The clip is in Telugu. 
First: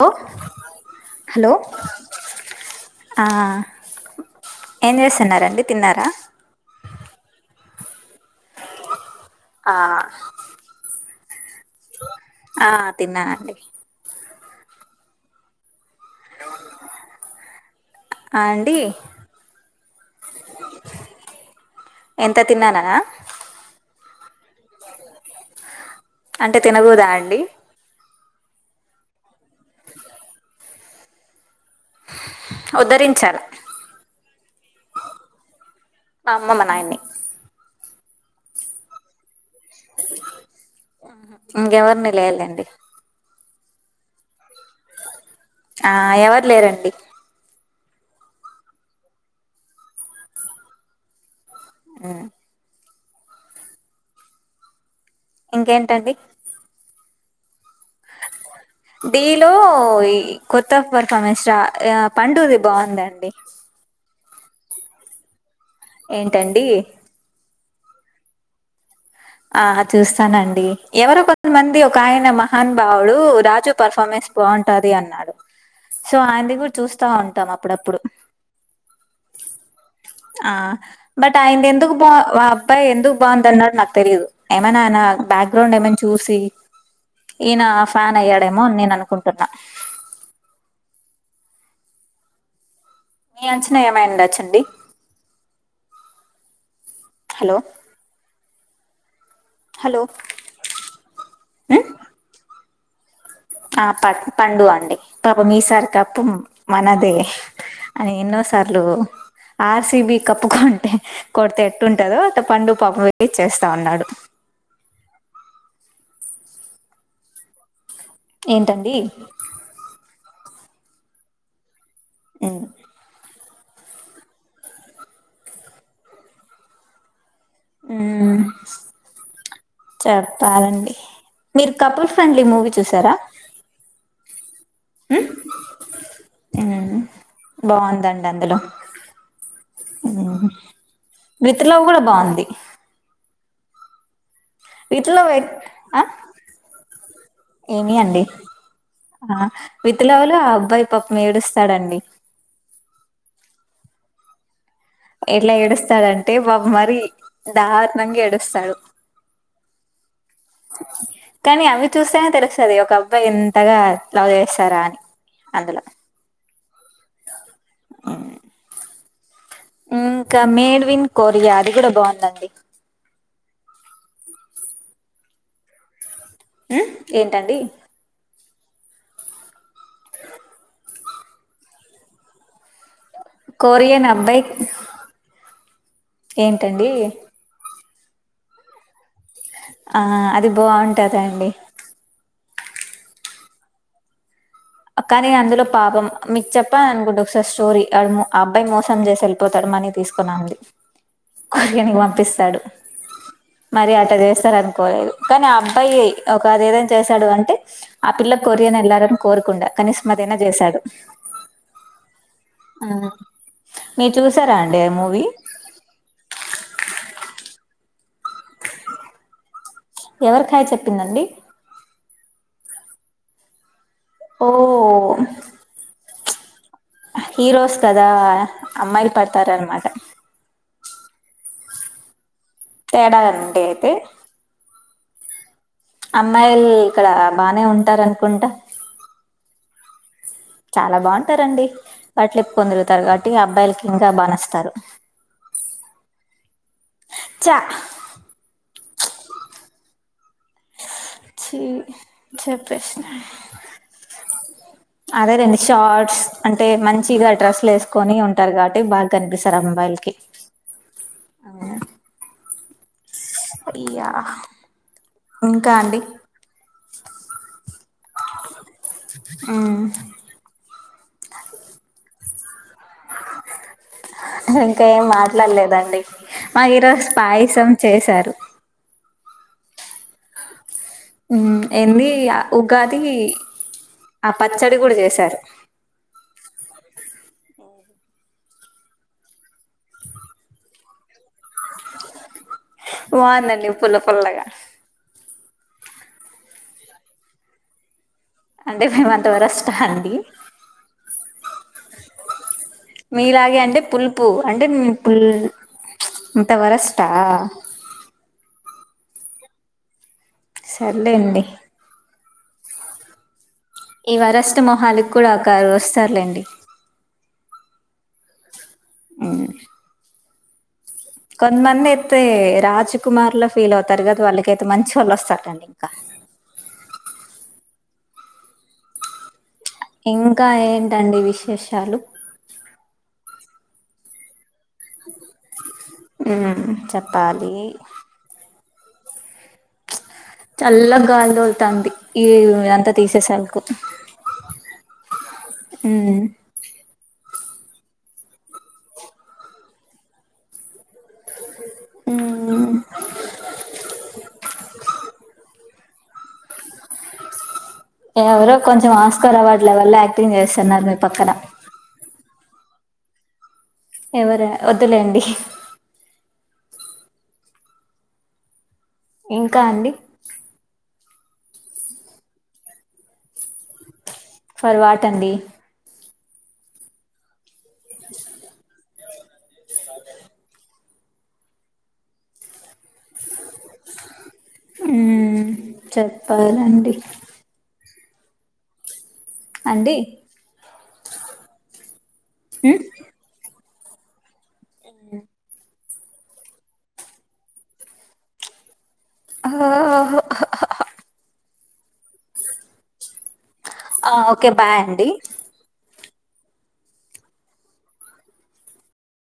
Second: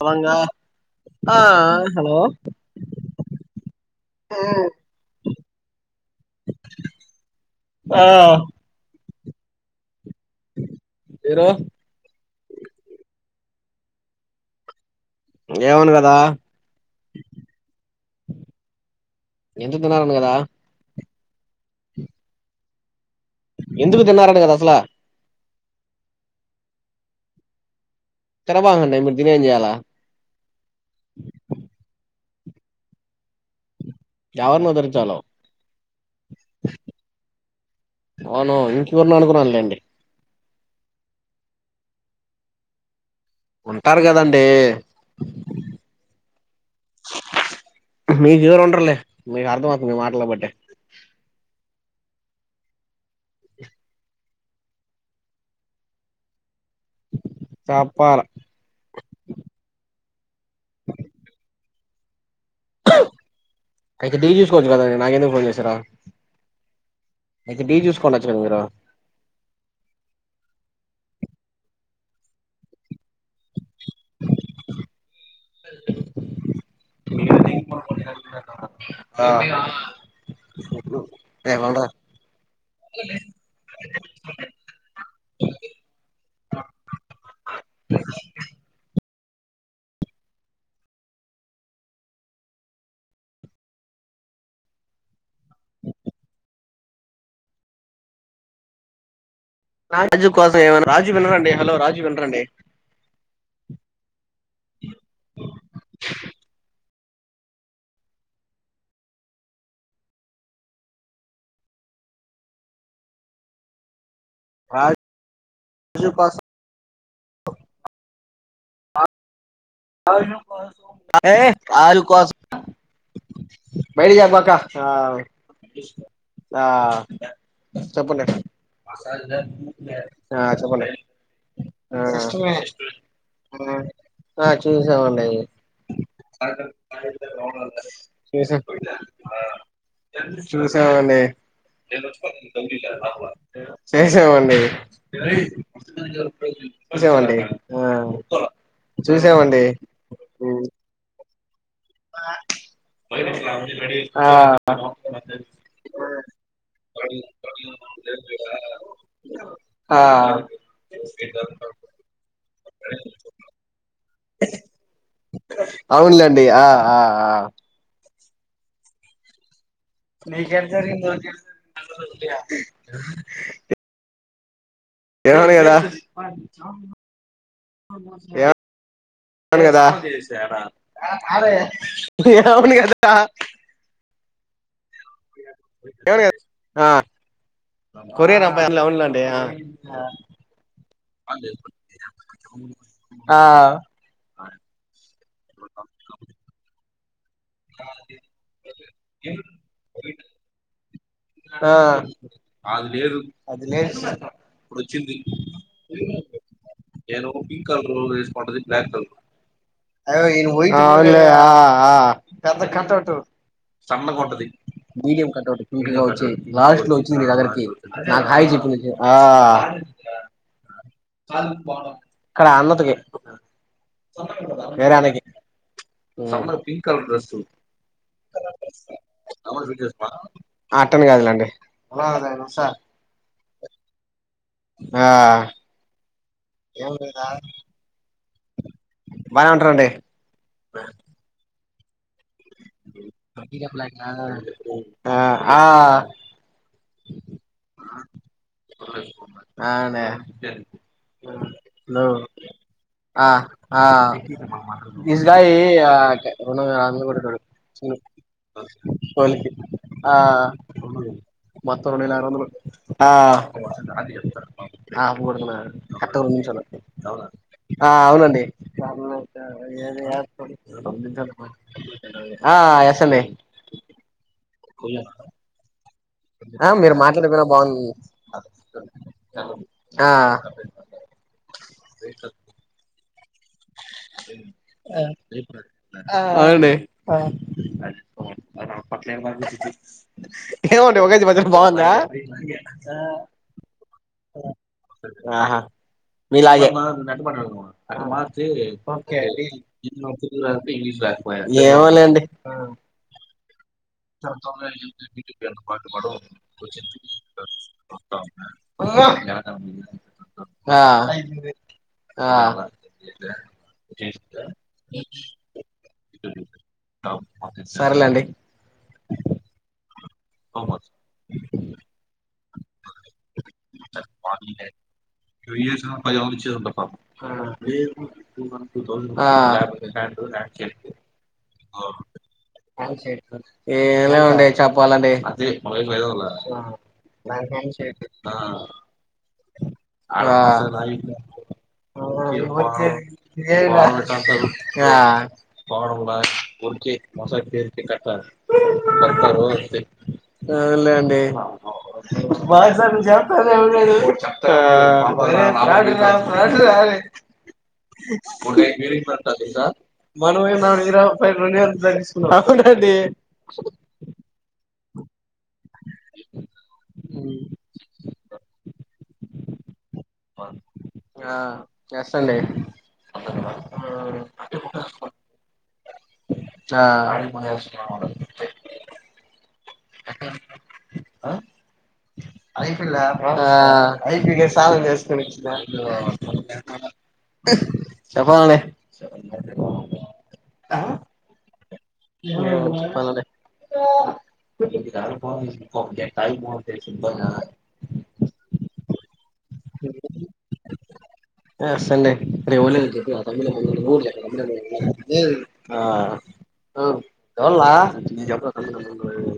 హలో గా ఆ హలో హలో ఆ ఏం చేస్తన్నారండి తిన్నారా ఆ ఆ ఏరు ఆ తిన్నానండి ఏమనగా గా ఆ అండి ఎంత తీన్నారు అని కదా ఎంత తిన్నారు అన ఎందుకు తిన్నారను కదా అసలు అంటే తినగుదా అండి తన బకండి ఇప్పుడు తిని ఏం చేయలా ఉద్ధరించాల ఎవరిని ఉద్దరించలో మా అమ్మ మా నాయన్ని అవును ఇంకెవరినో అనుకున్నానులేండి ఇంగ ఎవరిని లేదులెండి ఉంటారు కదండి ఆ ఎవరు లేరండి మీకు ఎవరు ఉండరులే మీకు అర్థం అవుతుంది మీ మాటలు బట్టే ఆ ఇంకేంటండి చెప్పాల డీలో ఈ కొత్త పర్ఫార్మెన్స్ రా ఆ పండుది బాగుందండి అయితే డి నాకు ఎందుకు ఫోన్ చేస్ ఏంటండి అయితే బి చూసుకోండచ్చు కదా మీరు ఆ చూస్తానండి ఎవరో కొంతమంది ఒక ఆయన మహాన్ బావుడు రాజు పర్ఫార్మెన్స్ స్పన్ బాంటది అన్నాడు సో ఆయనది కూడ్ చూస్తా ఉంటాం అప్పుడుప్పుడు ఆ బట్ ఏ ఆయంది పోన్రా ఎందుకు బా ఆ అబ్బాయి ఎందుకు బాగుందన్నాడు నాక్ తెలీదు ఏమన్న ఆయన బ్యాక్గ్రౌండ్ ఏమైనా చూసి ఈన ఆ ఫ్యాన్ అయ్యాడేమో అని నేను అనుకుంటున్నా మీ అంచనా ఏమైయుండచ్చండి హలో నా హలో రాజు కోసం ఎమైనా రాజు వినరండి హలో రాజు వినరండి ఆ ప పండు అండి పాపం మీసారి కప్పు మనదే అ ఎన్నో సార్లు ఆర్సిబి కప్పుకుంటే కొడితే ఎట్టుంటందో అట్ట పండు పాపం వేయిట్ చేస్తా ఉన్నాడు రాజు కోసం ఏంటండి ఆ ఏ ఆలు మ్ బయలుదేరబాకా ఆ... ఆ.. చెప్పండి మ్మ్ ఆ చెప్పండి చెప్పాలండి మీరు కపుల్ ఫ్రెండ్లీ ఆ మూవీ చూసారా ఆ చూసామండీ బాగుందండి అందులో చూసామ్ చూసావండి విత్ లవ్ కూడా బాగుంది చేసేవం డి విత్ లవ్ ఆ చూసావండి. ఆ... ఏమి అండి ఆ చూసామండి విత్ లవ్ లొ ఆ అబ్బాయి పాపం ఏడుస్తాడండి ఆ ఎట్లా ఏడుస్తాడంటే పాపం మరి దారుణంగా ఏడుస్తాడు ఆ కానీ అవి చూస్తేనే తెలుస్తుది ఒక అబ్బాయి ఎంతగా లవ్ చేస్తారా అని అందులో అవునులేండి ఆ ఆ ఆ ఇంకా మేడ్ విన్ కొరియా అది కూడా బాగుందండి [inaudible] ఏవడిగడ ఉమ్, ఏంటండి ఏ అవును కదా అరే అవును కదా కొరియన్ అబ్బై ఏవడిగార్ ఆ కొరియర్ అబ్బాయి ఇందులొ ఉన్న ఆ అది బా ఆ కానీ అందులో పాపం మీకు చెప్పా అనుకుంట స స్టోరీ అ అబ్బాయి మోసం చేసి ఎళ్ళిపోతాడు మనీ తీసుకోని ఆమెది కొరియన్ కి పంపిస్తాడు అది మరి లేదు అట్ట చేస్తార నుకోలేదు కానీ ఆ అబ్బాయి ఒక అది ఏదైన చేశాడు అంటే ఆ పిల్ల కొరియన్ వెళ్లారని కోరుకుండె అవున్లే ఆ ఆ పెద్ద ఆ కటౌటు మీరు సన్నగా ఉంటది చూసారా అండి ఆ మూవీ మీడియం కటౌట్ నీట్గా వచ్చి లాస్ట్ లో వచ్చింది ఎదరికి నాకు హాయి చెప్పంది చు ఎవరకి హయ్ చెప్ప్ ఇక్కడ అన్నతుకి ఓ వేరే అన్నయకి సమర్పి హీరోస్ కదా అమ్మాయిలు పడతార న మాట అట్ట ని కాదులెండి తేడానండి అయితే ఆ అమ్మాయిలు ఇక్కడ బానే ఉంటారను బానే వుంటరండి చాలా బాగుంటారండి వాటిలు పుకోనితిరుగుతారు కాబట్టి అబ్బాయిలకి ఇంకా బానచ్చుతారు ఆ ఆ చ ఛీ [unintelligible] చెప్పేసిన ఆ ఆ దిస్ అదే గాయి రెండు షార్ట్స్ రెండు అంటే వందల యాభై మంచిగా కోటేటోడు డ్రెస్సులు వేసుకొని ఉంటారు కాబట్టి బాగా కనిపిస్తారు అమ్మాయిలకి ఆ మత్త రణ అ యా ఆ పోడు ఇంకా అండి క ని ఆ అవునండి మ్మ్ ఏది ఆ ఎసన్నా ఇంకా ఏం మాట్లాడలేదండి ఆ మాకు మీరు ఈరోజు పా మాట్లాడిపోయినా పాయసం బాగుంది చేశారు ఆ ఎంది ఉగాది ఆ పచ్చడి కూడా చేశారు అవు పట్ల ఏమంటే ఒకజ మధ్యలో బాగుందా బంధండిప్పుల ఆహా మీలా న ప అ అతే అంటే మేము అంత వరస్టా అండి పక్కడికపోతే ఇంగ్లీష్ రాకపోయా ఏమలేండి మీలాగే అంటే పులుపు అంటే పుల్ ఇంత వరష్టా ఆ. సర్లేండి ఆ ఆ ఈ వరాష్ట్ర మొహాలకి కూడా ఒక వస్తారులేండి సరేలేండి ఆ అ మ కొంతమంది అయితే రాజ్ కుమార్ లో ఫీల్ అవుతారు కదా వాళ్ళకైతే మంచి వాళ్ళు వస్తారండి ఇంకా ఆ ఇంకా ఏంటండి విశేషాలు ఏ ఉ చెప్పాలండి అది మ్మ్ చెప్పాలి మ చల్ల చ్చ గాలి తోలుతుంది ఈ అంతా తీసేసరకు పోడం మ్మ్. ఉరికే మోస తీరికి కట్టారు కతారు లే అండి బస చెతానే ఎదు ఆ అరే ఎవరో కొంచెం ఆస్కార్ మాంద అవార్డుల వల్ల యాక్టింగ్ మనవే న చేస్తున్నారు ఇ మీ పక్కన ప తగకున్నా అదిే ఎవర వద్లేండి అ ఇంకా అండి ఆ చేస్తాండి పర్వాట అండి ఆ అ మ ఐపి ఐపీ చాల వసుకుని మ్మ్, చెప్పాలండి చెప్పాల అంటడి మ్మ్? అనలేే ాయి ఫబ ఆ ఆ సండే అే ఒళఊ ఆ, ఓకే బాయ్ అండి ఆ చవల ఎ